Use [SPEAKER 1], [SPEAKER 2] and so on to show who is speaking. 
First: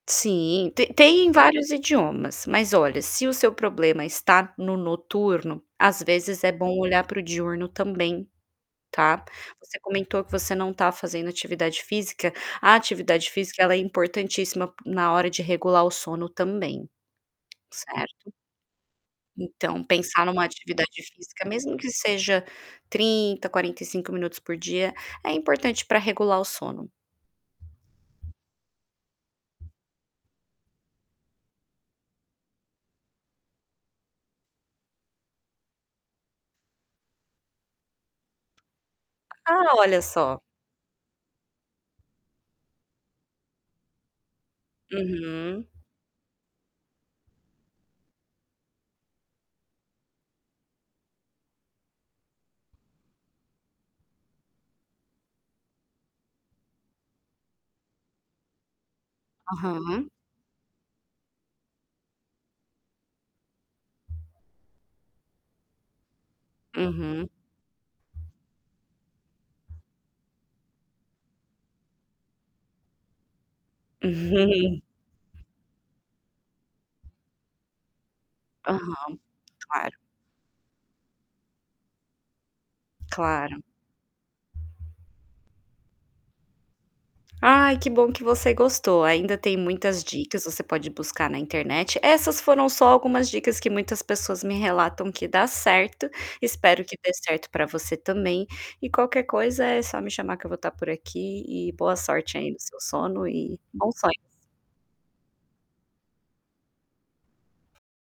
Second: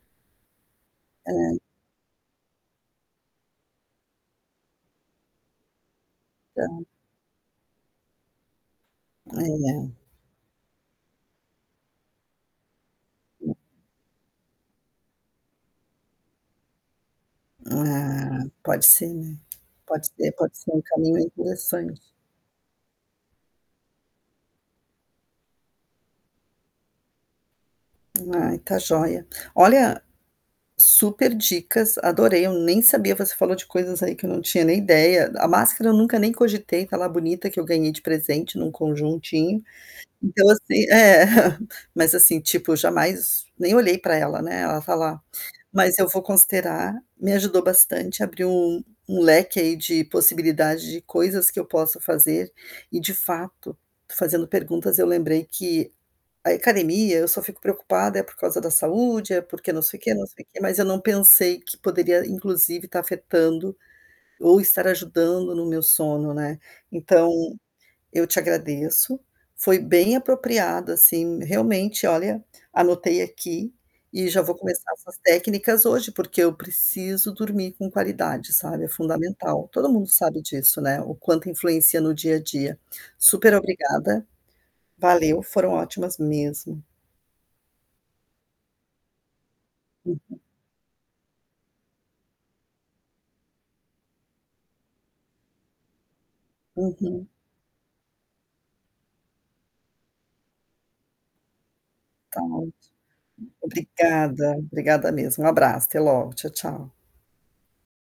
[SPEAKER 1] Sim, tem tem em
[SPEAKER 2] É.
[SPEAKER 1] vários idiomas. Mas, olha, se o seu problema está no noturno, às vezes, é bom
[SPEAKER 2] [unintelligible]
[SPEAKER 1] olhar pro diurno também, tá? Você
[SPEAKER 2] É.
[SPEAKER 1] comentou que você não está fazendo atividade física. A atividade
[SPEAKER 2] [unintelligible]
[SPEAKER 1] física ela é importantíssima na hora de regular o sono também, certo?
[SPEAKER 2] É, pode ser, né.
[SPEAKER 1] Então,
[SPEAKER 2] Pode
[SPEAKER 1] pensar
[SPEAKER 2] ser
[SPEAKER 1] numa
[SPEAKER 2] pode ser um
[SPEAKER 1] atividade
[SPEAKER 2] caminho, aí,
[SPEAKER 1] física mesmo que
[SPEAKER 2] interessante.
[SPEAKER 1] seja 30, 45 minutos por dia, é importante pra regular o sono.
[SPEAKER 2] Ai, tá joia. Olha, superdicas, adorei. Eu nem sabia você falou de coisas aí que eu não tinha nem ideia. A máscara eu nunca nem cogitei, tá lá bonita, que eu ganhei de presente num conjuntinho.
[SPEAKER 1] Ah, olha só.
[SPEAKER 2] Então, assim é, mas, assim, tipo, jamais, nem olhei pra ela, né. Ela tá lá.
[SPEAKER 1] Uhum.
[SPEAKER 2] Mas eu vou considerar, me ajudou bastante, abriu um um leque aí de possibilidades, de coisas que eu posso fazer. E, de fato, fazendo perguntas, eu lembrei que a e academia eu só fico preocupada por causa da saúde, é porque não sei o
[SPEAKER 1] Aham.
[SPEAKER 2] quê, não sei o quê, mas eu não pensei que poderia, inclusive, estar afetando, ou estar ajudando no meu sono, né.
[SPEAKER 1] Uhum.
[SPEAKER 2] Então, eu te agradeço, foi bem apropriado, assim, realmente. Olha, anotei aqui e já vou começar essas técnicas hoje, porque eu preciso dormir com qualidade, sabe. É
[SPEAKER 1] Aham,
[SPEAKER 2] fundamental, todo
[SPEAKER 1] claro.
[SPEAKER 2] mundo sabe disso, né, o quanto influencia no dia a dia.
[SPEAKER 1] Claro.
[SPEAKER 2] Superobrigada. Valeu, foram ótimas mesmo.
[SPEAKER 1] Ai, que bom que você gostou. Ainda tem muitas
[SPEAKER 2] Uhum.
[SPEAKER 1] dicas, você pode buscar na internet. Essas foram só algumas dicas que muitas pessoas me relatam que dá certo. Espero que dê
[SPEAKER 2] Uhum.
[SPEAKER 1] certo pra você também. E qualquer coisa, é só me chamar que eu vou estar por aqui. E boa sorte
[SPEAKER 2] Tá
[SPEAKER 1] aí no seu
[SPEAKER 2] ótimo.
[SPEAKER 1] sono e bom sonho.
[SPEAKER 2] Obrigada, obrigada mesmo, um abraço. Até logo, tchau, tchau.